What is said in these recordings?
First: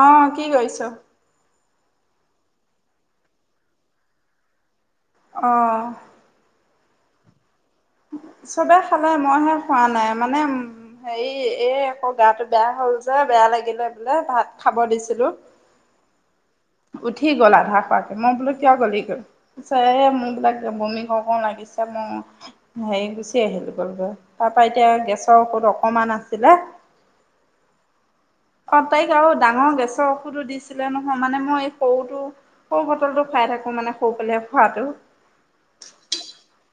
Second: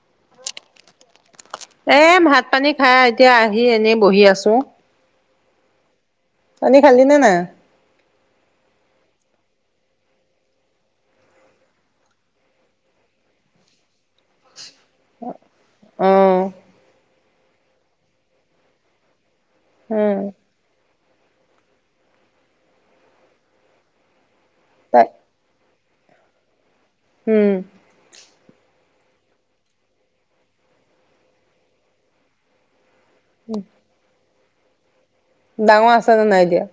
অ কি কৰিছ এ ভাত পানী খাই এতিয়া আহি এনেই বহি আছো অহ তহতি খালি নে নাই চবে খালে মইহে খোৱা নাই মানে হেৰি এই আকৌ গাটো বেয়া হ'ল যে বেয়া লাগিলে বোলে ভাত খাব দিছিলো অ উঠি গল আধা খোৱাকে মই বোলো কিয় গলি গৈ ছে উম মোৰ বোলে বমি- কও লাগিছে মই হেৰি গুচি আহিলো গ'ল গৈ তাৰ পা এতিয়া তাই গেছৰ ঔষধ অকমান আছিলে উম অ তাইক আৰু ডাঙৰ গেছৰ ঔষুধো দিছিলে নহয় মানে মই এই সৰুতো সৰু লটো খাই থাকো মানে স পেলাই। ভাটৌ ডাঙৰ আছে নে নাই এতিয়া।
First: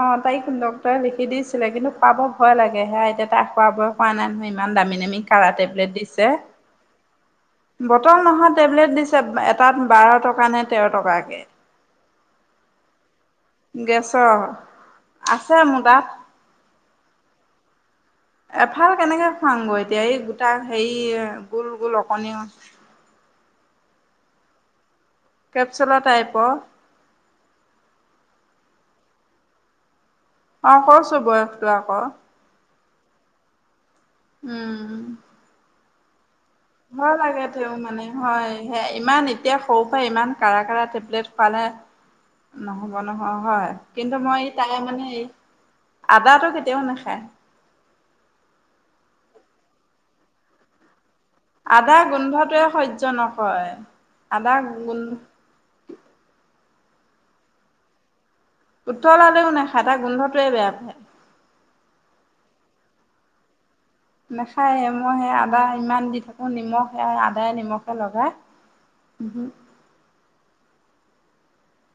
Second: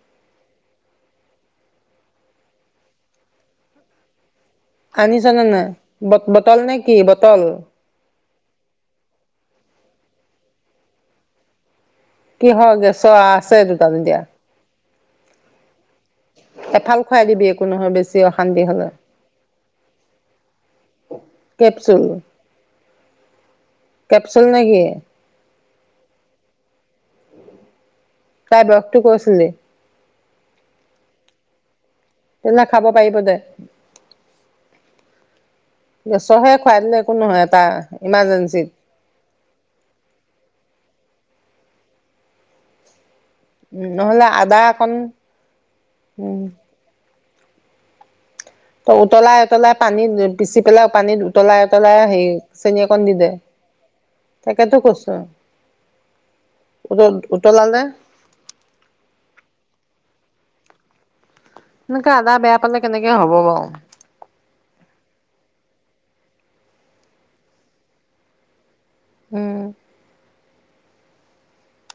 অ', তাইক লগ ই লিখি দিছিলে কিন্তু খোৱাব ভয় লাগে, সেয়াই এতিয়া তাৰ খোৱাৰ বয়স হোৱা নাই নহয়। ইমান দামী দামী আনিছনে কাৰা নাই টেবলেট ব দিছে। বটল নে কি বটল? বটল নহয় টেবলেট দিছে, এটাত বাৰ টকা নে তেৰ টকাকে কিহৰ গেছৰ আ গেছৰ। আছে মোৰ তাত। এফাল খুৱাই দিবি একো নহয় বেছ এফাল কেনেকে খুৱাংগৈ এতিয়া, এই গোটা হেৰি গোল গোল কেপচুল অকণি। কেপচুল নেকি? কেপচুলৰ টাইপ অ'। তাইৰ বয়সটো কৈছিলি? অ', কৈছো বয়সটো আকৌ। তেহ'লে খাব পাৰিব দে। উ'ম। গেছ ভয় লাগে তেওঁ মানে, হয় ইমাৰ্জেঞ্চিত। সে ইমান এতিয়া সৰু পৰা ইমান কাঢ়া কাঢ়া টেবলেট পালে নহ'ব। নহ হয়, উম কিন্তু নহ'লে মই আদা তাই অকণ মানে এই উম আদাটো কেতিয়াও নাখায়। ত উতলাই উতলাই পানীত পিচি পেলাই পানীত উতলাই আদা উতলাই হেই গোন্ধটোৱে চেনি অকন সহ্য দি দে, নকৰে আদা তাকেতো গোন্ধ কৈছো। উদত উতলালে। উতলালেও নাখায়, তাই গোন্ধটোৱে বেয়া পায়। এনেকে আদা বেয়া পালে কেনেকে হ'ব বাৰু। নাখায়ে, মই সেই আদা ইমান দি থাকো, নিমখ আদায়ে নিমখে লগাই। উমহু। উম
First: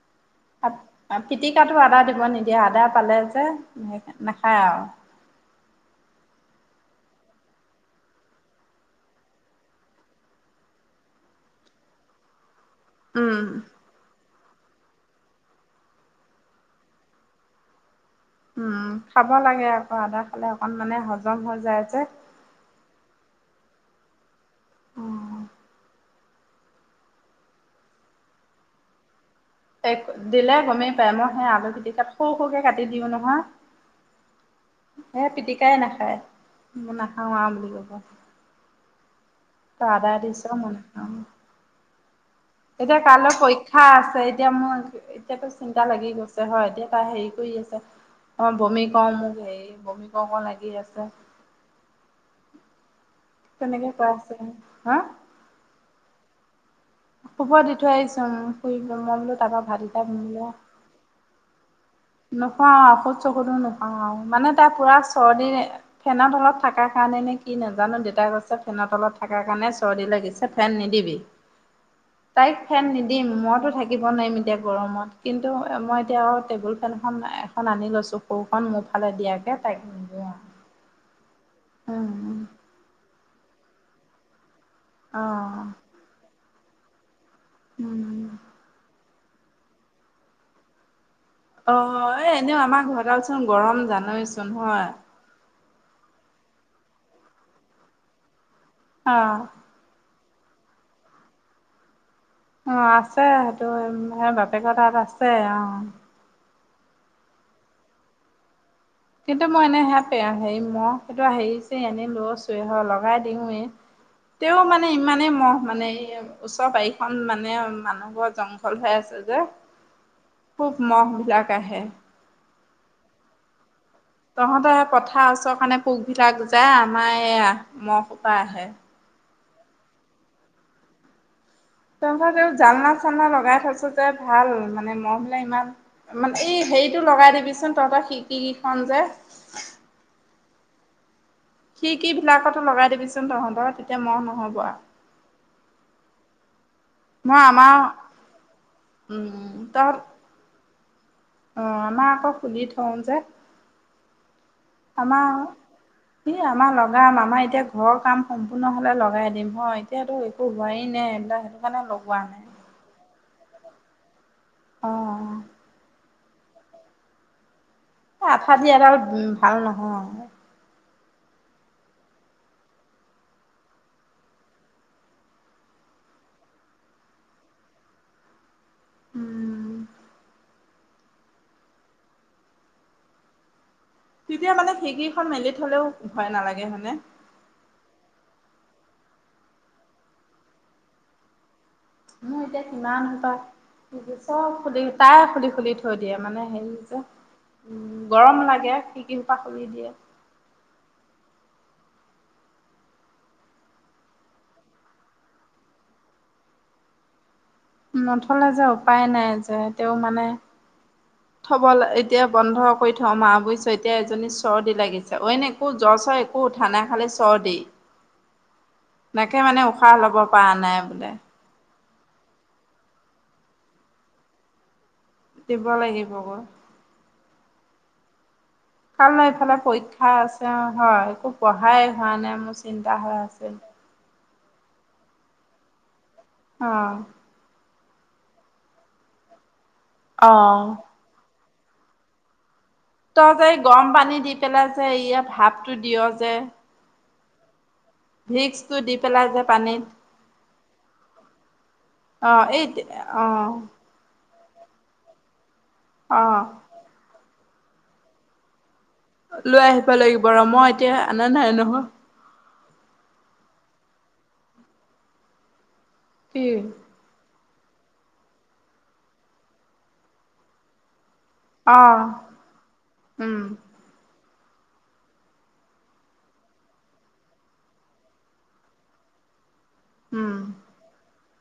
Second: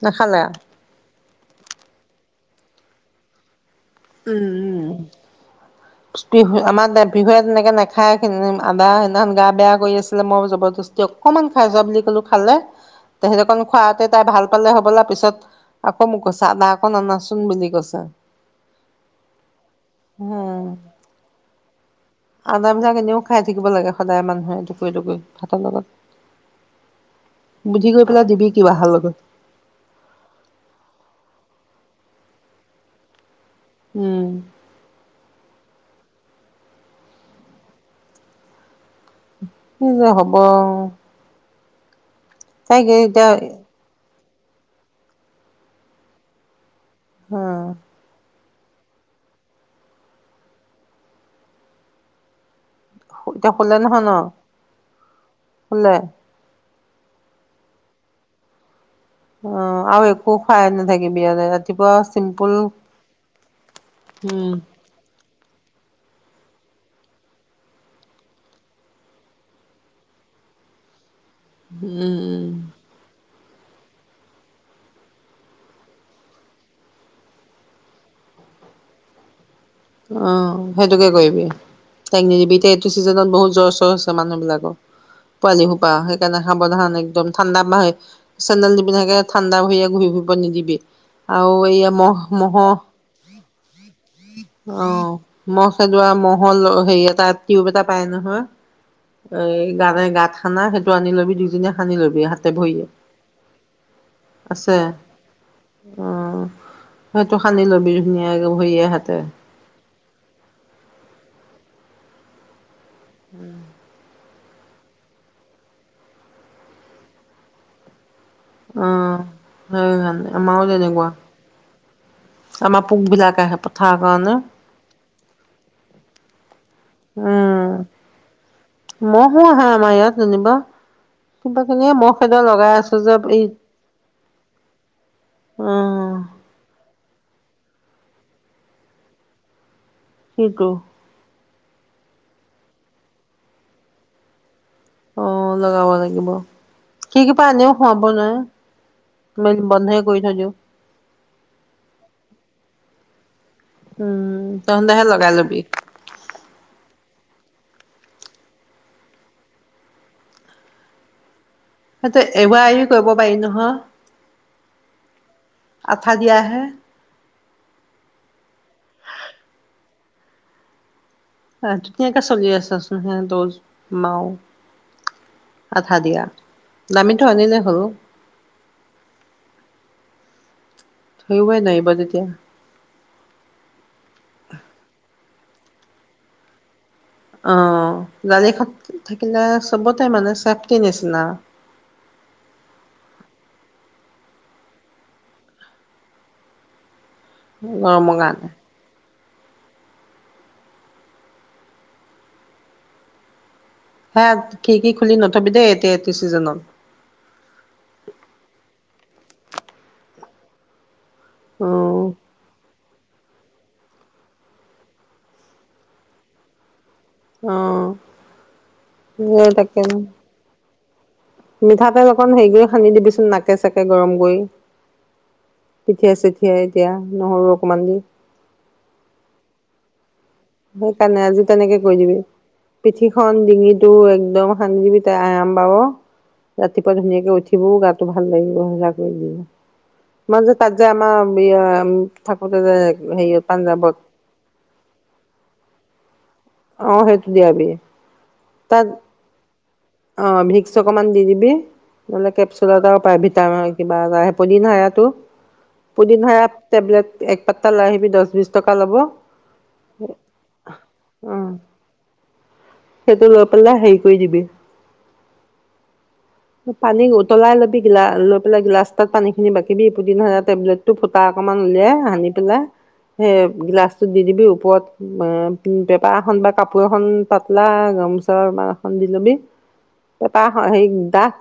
নাখালে আ পিটিকাটো আদা দিব নিদিয়ে, আদা পালে যে নাখায় আৰু উ'ম, উ'ম [inaudible] আমাৰ পিহুৱে তেনেকে নাখায় আদা, সেইদিনাখন গা বেয়া কৰি আছিলে ময়ো জবৰদস্তি অকমান খাই যোৱা বুলি ক'লো খালে। তে উম সেঁকন খুৱওঁতে তাই ভাল পালে হ'বলা, পিছত আকৌ মোক কৈছে, আদা অকন আনাচোন বুলি কৈছে। উ'ম খাব লাগে আকৌ, আদা খালে উম অকন মানে হজম হৈ যায় যে। আদাবিলাক এনেও খাই থাকিব লাগে সদায় মানুহে। টুকুৰি-টুকুৰি যে ভাতৰ লগত বুজি গৈ পেলাই দিবি কিবাহৰ লগত। তাই দিলে গমেই পায়, মই সেই আলু পিটিকাত সৰু-সৰুকে কাটি দিওঁ নহয়। উম। সেয়া পিটিকাই নাখ খাই, ম নাখাওঁ আৰু বুলি ক'ব। কি তই যে আদা হ'ব দিছ, মই নাখাওঁ। এতিয়া কাইলৈ পৰীক্ষা আছে এতিয়া মোৰ এতিয়াতো চিন্তা লাগি গৈছে হয়, এতিয়া তাই হেৰি কৰি উম, আছে। অকণ বমি কও মোক হেৰি বমি কৰো কৰো লাগি আছে। এতিয়া শুলে তেনেকে নহয় কৈ ন, আছে হা শুলে। শুব দি থৈ আহিছো আৰু, ফু অঁ আৰু একো খুৱাই নাথাকিবি আজি ৰা নোখাৱাও ঔষধ সৌষধু নোখোৱাও আৰু মানে উম, তাই পোৰা চৰ্দি ফেনৰ তলত থকাৰ কাৰণে নে কি নাজানো, দেউতাই কৈছে ফেনত তলত থকাৰ কাৰণে চৰ্দি লাগিছে ফেন নিদিবি। উম, উম। তাইক ফেন নিদিম। মইতো থাকিব নোৱাৰিম এতিয়া গৰমত, কিন্তু মই এতিয়া টেবুল ফেনখন এখন আনি লৈছো সৰু খন মোৰ ফালে দিয়াকে তাইক নিদিওঁ আৰু অঁ সেইটোকে কৰিবি, তাইক উম নিদিবি এতিয়া এইটো চিজনত বহুত জৰ চৰ আছে মানুহ বিলাকৰ। অ পোৱালি সোপা, সেইকাৰণে সাৱধান একদম ঠাণ্ডা বা উম ছেণ্ডেল নিপিনধাকে ঠাণ্ডা ভৰিয়ে ঘূৰি ফুৰিব নিদিবি। আৰু অ এইয়া এই মহ এনেও মোহো আমাৰ ঘৰডালচোন গৰম জান [unintelligible] হয়। মহ খেদোৱা মহৰ হেৰি এটা টিউব এটা পায় অ নহয়। এই গানে গাত সানা সেইটো আনি লবি, দুইজনীয়ে সানি লবি হাতে ভৰিয়ে অ' আছে সেইটো সেই বাপেকৰ আছে তাত আছে অ'। সেইটো সানি লবি ধুনীয়াকে ভৰিয়ে হাত কিন্তু মই এনেই হাত সেয়া হেৰি মহ খেদোৱা হেৰি তে এনে লৈছোৱে হয় ল ভৰাই দিওয়ে। তেওঁ মানে ইমানেই মহ মানে ওচৰ বাৰিখন মানে মানুহ ঘৰ জংঘল অ হৈ আছে যে, সেইকাৰণে আমাৰো খুব তেনেকুৱা মহ বিলাক আহে। আমাৰ পোক বিলাকে আহে পথাৰৰ কাৰণে তহঁতে এই পথাৰ আছো কাৰণে পোকবিলাক। যা আমাৰ এয়া মহ সোপা আহে। পোক আহে আমাৰ ইয়াত যেনিবা। কিবা কিনি মহ খেদোৱা তাৰপাছত এইবোৰ লগাই জালনা, আছো যে চালনা এই লগাই থৈছো যে, ভাল মানে মহবিলাক অ ইমান, মানে এই হেৰি সেইটো লগাই দিবিচোন, তহঁতৰ খিৰিকী কেইখন যে। কিটো? খিৰিকীবিলাকতো লগাই দিবিচোন তহঁতৰ, তেতিয়া মহ নহ'ব আৰু। অ' লগাব লাগিব। খিৰিকি মই পৰা আনিও আমাৰ খুৱাব নোৱাৰি, উম তহঁত মেলি-বন্ধই কৰি থৈ দিও। অ', আমাৰ আকৌ খুলি থওঁ যে উম, তহঁতেহে আমাৰ লগাই ল'বি। ই আমাৰ লগাম আমাৰ এতিয়া ঘৰৰ কাম সম্পূৰ্ণ হ'লে লগাই দিম হয়, এতিয়াতো একো হোৱাই নাই এইবিলাক। কাৰণে লগোৱা সেইটো নাই এৰুৱা-এৰুইও কৰিব পাৰি নহয়। অ', অ'। আঠা দিয়া হে। এ' আঠা দিয়া এইডাল উম ভাল নহয়। অ', ধুনীয়াকে চলি আছেচোন, হে তজ, মাও, আঠা দিয়া, দামীটো আনিলেই হ'ল। উম। থাকিবই নাহিব তেতিয়া। তেতিয়া মানে খিৰিকী খন মেলি থ'লেও ভয় নালাগে মানে, হয়নে? অ', গাড়ীখন থাকিলে চবতে মানে চেফটিৰ নিচিনা। মোৰ এতিয়া কিমান সোপা খিৰিকী, চব খুলি, প্ৰায় খুলি, খুলি থৈ দিয়ে, মানে হেৰি যে। উম গৰমৰ গৰম কাৰণে লাগে, খিৰিকী কি সোপা কৰি দিয়ে। হেত, খিৰিকী খুলি নথ'বি দেই এতিয়া এইটো চিজনত। নথ'লে যে উপায় নাই যে, তেওঁ মানে অ থ'বলে-এতিয়া বন্ধ। কৰি থ মা বুইছ, এতিয়া এজনী চৰ্দি লাগিছে, অইন একো জ্বৰ-চৰ একো উঠা নাই। খালি অ চৰ্দি, নাকে সেই মানে তাকে উশাহ ল'ব পৰা নাই। দে মিঠাতেল অকণ হেৰি কৰি সানি দিবিচোন নাকে- চাকে গৰম কৰি। দিব লাগিবগৈ পিঠিয়ে-চিঠিয়ে এতিয়া। নহৰু অকমান দি। কাইলৈ ইফালে পৰীক্ষা আছ সেইকাৰণে আজি তেনেকে কৰি দিবি, মোৰ চিন্তা হৈ পিঠিখনন, আছে ডিঙিটো এক তেল অকণ সানি দিবি, তাই আৰাম পাব। অ ৰাতিপুৱা ধুনীয়াকে উঠিবও গা ভাল [unintelligible] অ মই যে তাত যে আমাৰ [unintelligible] তই হেৰিয়ত যে গৰম পাঞ্জাৱত পানী দি পেলাই যে এইয়া ভাপ টো দিয় যে। অহ ', সেইটো দিয়াবি ভিক্স টো দি পেলাই যে পানীত। অহ ', ভিক্স অকমান দি দিবি নহলে অ এই কেপচুল এটা পায় অ ভিটামিন কিবা। পদিনহাৰাতো অ পুদিনহাৰা টেবলেট এক পাততা লৈ আহিবি দহ বিশ টকা ল'ব অ' লৈ আহিব লাগিব ৰ মই এতিয়া আনা নাই নহয়। সেইটো লৈ পেলে হেৰি কৰি দিবি। কি পানী গ। উতলাই ল'বি গিলা লৈ পেলাই গিলাছ এটাত পানীখিনি বাকি দি পুদিনহাৰা তেবলেটটো ফুত তাৰ অকমান উলিয়াই অ আনি পেলাই সেই গিলাচটো। দি দিবি ওপৰত এ পেপাৰ এখন বা কাপোৰ এখন পাতলা গামোচা বা এখন দি লবি। এ তাৰ সেৰি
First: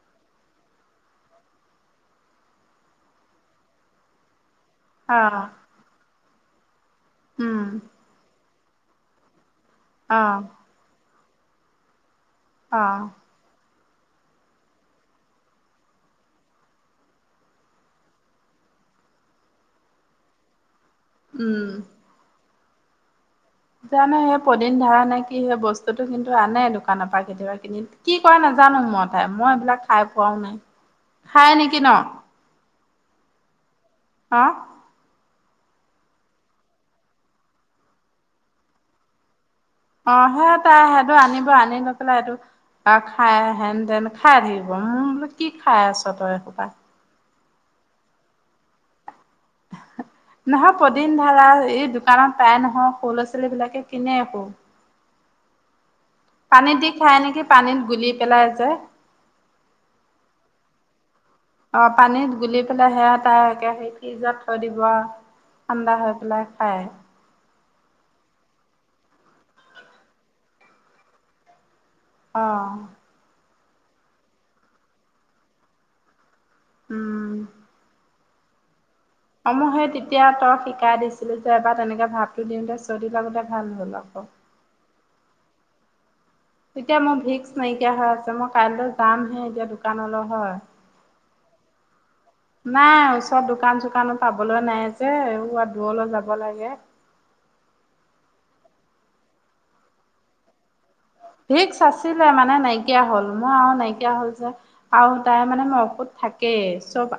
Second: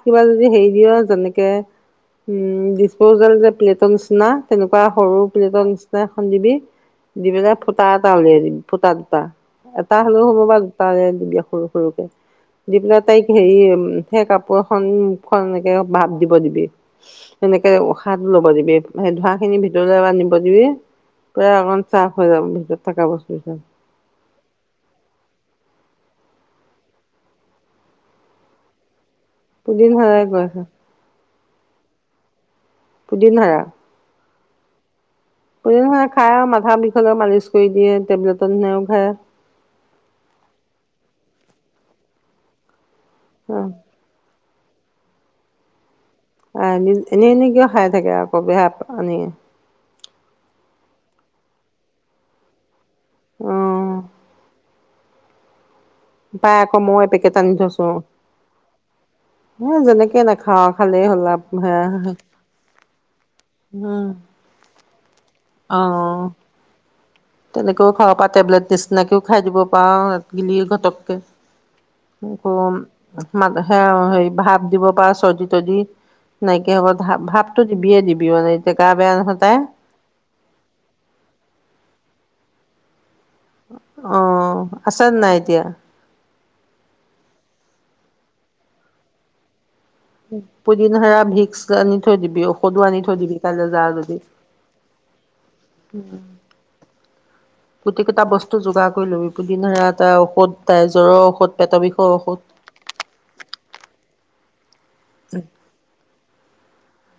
কিবা যদি হেৰি দিয় যেনেকে উম', ডিচপজেল যে প্লেটৰ নিচিনা। তেনেকুৱা সৰু প্লেটৰ নিচিনা। খন দিবি। দি বেলে ফুটা এটা উলিয়াই দিবি। ফুটা দুটা এটা হ'লেও হ'ব বা দুটা হলে য়া সৰু - সৰুকৈ যিবিলাক তাইক হেৰিম। সেই কাপোৰ। মুখ খন এনেকে ভাপ দিব দিবি এনেকে উসাদ ল'ব দিবি ধোৱাঁ খিনি ভিতৰলৈ এবাৰ নিব দিবি। পুৰা উম। একদম চাফ হৈ যাব ভিতৰত। থাকাব। জানো হে পদিন ধাৰা নে কি হে বস্তু বস্তুটো কিন্তু আনে দোকানৰ পৰা কেতিয়াবা কিনি কি কয় নাজানো মই হেয়া মই এইবিলাক পুদিন খাই হৰাই পোৱাও গৈ নাই খাই নেকি ন পুদিনহাৰা হা পুদিনহাৰা খাই আৰু মাথা বিষ হলেও মালিচ কৰি দিয়ে টেবলেটৰ নিচিনাও খায় অ সেই তাই সেইটো আনিব আনি লৈ পেলাই এইটো এয়া খাই অ হেন দেন খাই থাকিব মই বোলে কি খাই আছ তই এসোপা। আ নি এনে নি কিয় খাই থাকে আক বেহা উম নহয় পদিন ধাৰা এই দোকানত পায় নহয় ল'ৰা অ ছোৱালী বিলাকে কিনে আকৌ পাই পানীত আকৌ দি মই খাই এপেকেট নেকি আনি পানীত থৈছো গুলি পেলাই যে। হ যেনেকে নাখাও ভালে হ'লা অ পানীত গুলি পেলাই সেয়া তাইকে সেই উম ফ্ৰিজত থৈ দিব আও ঠাণ্ডা হৈ পেলাই খাই তেনেকেও খাব পাঅ টেবলেট নিচিনাকেও খাই দিব পাঅ গিলি ঘটককে কি অ কঅ ম মাক দে অ সেই ভাপ দিব পাঅ চজি তজি নাইকিয়া হ'ব ভাপটো দিবিয়ে দিবি [unintelligible] তাই অম সেই তেতিয়া তই শিকাই দিছিলি যে এবাৰ তেনেকে ভাব [unintelligible] দিত লাগোতে ভাল হ'ল অ আক আছে নাই এতিয়া এতিয়া মোৰ ভিক্স নাইকিয়া হৈ আছে মই কাইলৈ যামহে এতিয়া ভি পুদিন সেৰা ভিক্স আনি থৈ দিবি ঔষধো আনি নাই থৈ দিবি ওচৰত কাইলৈ দোকান যাৱ চোকানো যদি পাবলৈ নাই যে দূৰলৈ যাব লাগে গুটিকেটা বস্তু যোগাৰ কৰি লবি পুদিন হাৰা এটা ঔষধ তাই জ্বৰৰ ঔষধ ভিক্স পেটৰ বিষৰ আছিলে ঔষধ মানে নাইকিয়া হল মোৰ আৰু নাইকিয়া হল যে আৰু তাই মানে মই ঔষুধ থাকে চব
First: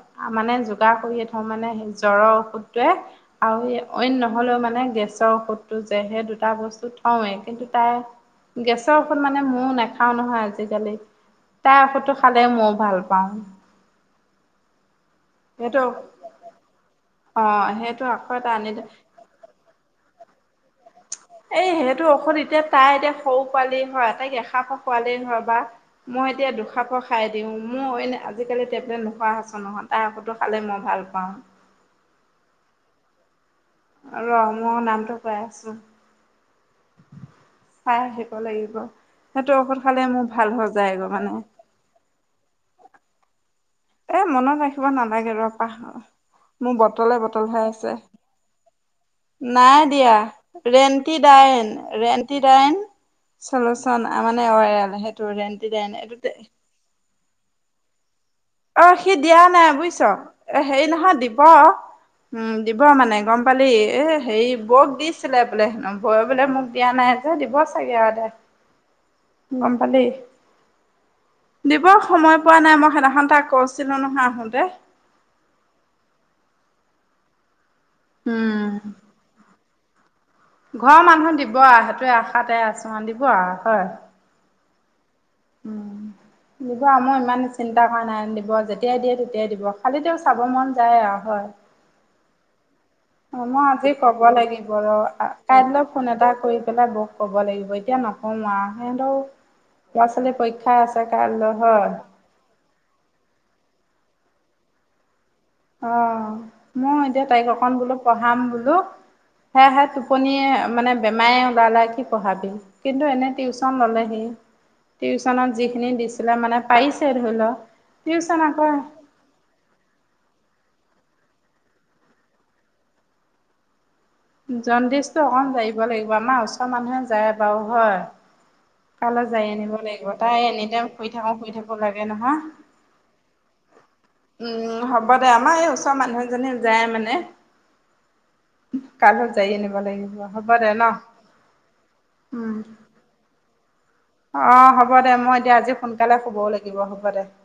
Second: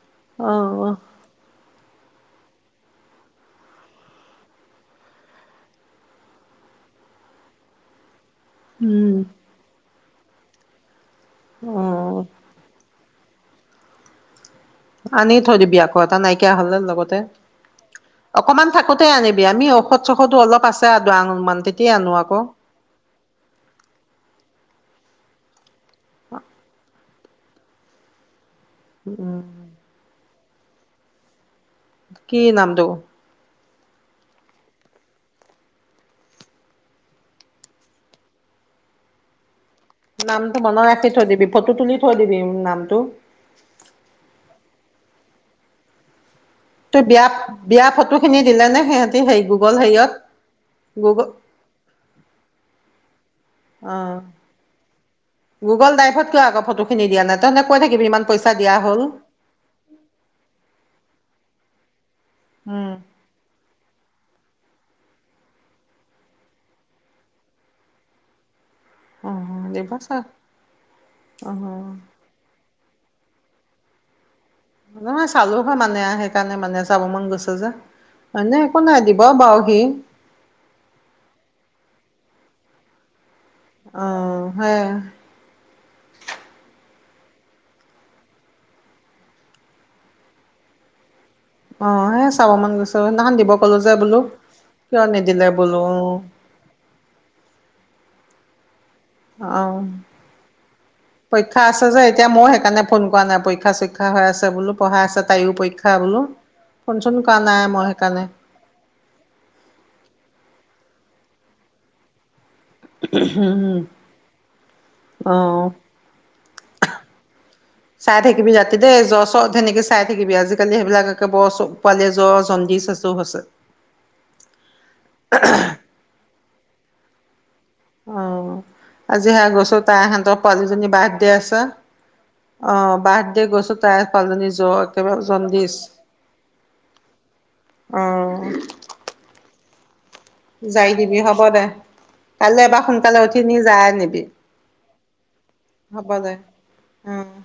অ মানে যোগাৰ কৰিয়ে থওঁ মানে হে জ্বৰৰ ঔষধটোৱে আৰু অইন নহলেও মানে গেছৰ ঔষধটো যে সেই দুটা বস্তু থওঁৱেই কিন্তু তাই উম [unintelligible] খাও নহয় আজিকালি। তাই ঔষধটো উম খালে ময়ো ভাল পাওঁ। আনি থৈ দিবি সেইটো আকৌ এটা নাইকিয়া হ'লে লগতে অঁ সেইটো আকৌ এটা অকমান আনি থাকোতে আনিবি আমি ঔষধ [unintelligible] অলপ আছ এই সেইটো ঔষধ এতিয়া তাই এতিয়া সউ পোৱালি হয়, তাই [unintelligible] পোৱালি ঘৰ বা মই এতিয়া দুখাপৰ খাই দিওঁ মোৰ [unintelligible] আজিকালি টেবলেট নোখোৱা উম হৈছে নহয় তাই [unintelligible] টো খালে মই ভাল পাওঁ। কি নামটো? ৰ মই নামটো কৈ আছো। চাই আহিব লাগিব সেইটো ঔষধ খালে মোৰ ভাল নামটো হৈ মনত যায়গৈ ৰাখি থৈ মানে দিবি ফটো তুলি থৈ দিবি নামটো। এ মনত ৰাখিব নালাগে ৰ পাহৰ মোৰ তই বটলে বিয়া বটল হৈ বিয়া আছে ফটো খিনি দিলে নে সিহঁতি হেৰি গুগল নাই হেৰিয়ত দিয়া গুগল ৰেণ্টিডাইন ৰেণ্টিডাইন চলোচন অ মানে অইল সেইটো গুগল ৰেণ্টিাইন ড্ৰাইভত এইটোতে কিয় আগৰ ফটোখিনি দিয়া নাই তহঁতে কৈ থাকিবি ইমান পইচা দিয়া অ', হ'ল। সি দিয়া নাই বুইছ হেৰি নহয় দিব। উম, দিব মানে গম পালি? এ হেৰি বৌক দিছিলে বোলে হেনো বৌ বোলে মোক দিয়া নাই যে, দিব চাগে আৰু দে। অ গম দিব পালি? চা অ দিব সময় পোৱা নাই মোক সেনাসন‌‌ তাক কৈছিলো নহয়‌ আহো নহয় চালো হয়, মানে সেইকাৰণে মানে চাব মন গৈছে যে মানে উম একো নাই দিব বাউ [unintelligible] ঘৰৰ মানুহ দিব সেইটোৱে আশাতে আছো [unintelligible] [unintelligible] হয় হয়। উম, দিব মই ইমান চিন্তা কৰা নাই দিব যেতিয়াই দিয়ে তেতিয়াই দিব খালি তেওঁ চাব মন যায় আৰু হয়। অ', এ চাব মন গৈছি অ', মই আজি ক'ব লাগিব ৰ কিয় নিদিলে বোলো কাইলৈ ফোন এটা কৰি পেলাই বৌক ক'ব লাগিব এতিয়া নক [unintelligible] অ', আছে কাইলৈ পৰীক্ষা আছে হয় যে, এতিয়া মই সেইকাৰণে ফোন কৰা নাই পৰীক্ষা চই হৈ আছে বোলো প়ঢ়াই আছে তাইও পৰীক্ষা বোলো অহ ', ফোন মই চোন এতিয়া কৰা তাইক নাই অকন মই বোলো সেইকাৰণে পঢ়াম বোলো সেহে টোপনিহে মানে। বেমাৰে এৰা নাই কি পঢ়াবি। কিন্তু এনে টিউচন ললেহি টিউচনত অ যিখিনি দিছিলে মানে পাৰিছে ধৰি লও চাই টিউচন থাকিবি আকৌ আজি সেইবিলাককে বৰ চ পোৱালিৰে জ্বৰ জণ্ডিচ চব হৈছে। জণ্ডিছ টো অকমান জাৰিব লাগিব আমাৰ ওচৰ মানুহে। জাৰে। বাও ঘৰ অ আজি [unintelligible] যায় সেয়া আনিব গৈছো লাগিব, তাইহঁতৰ তাই এনিটাইম পোৱালীজনী শুই থাকো, বাৰ্থডে শুই আছে থাকো লাগে নহয়, অ বাৰ্থডে গৈছো তাই পোৱালীজনী জ্বৰ উম', হ'ব একেবাৰে দে আমাৰ এই জণ্ডিচ ওচৰৰ মানুহজনী যায় মানে, অ কাৰ লগত যায়। [unintelligible] লাগিব। যাই দিবি, হ'ব দে, কাইলৈ এবাৰ সোনকালে উঠি নিজ। যাই। আনিবি অহ', হ'ব দে, মই এতিয়া আজি হ'ব সোনকালে দে শুবও লাগিব। হ'ব দে। উম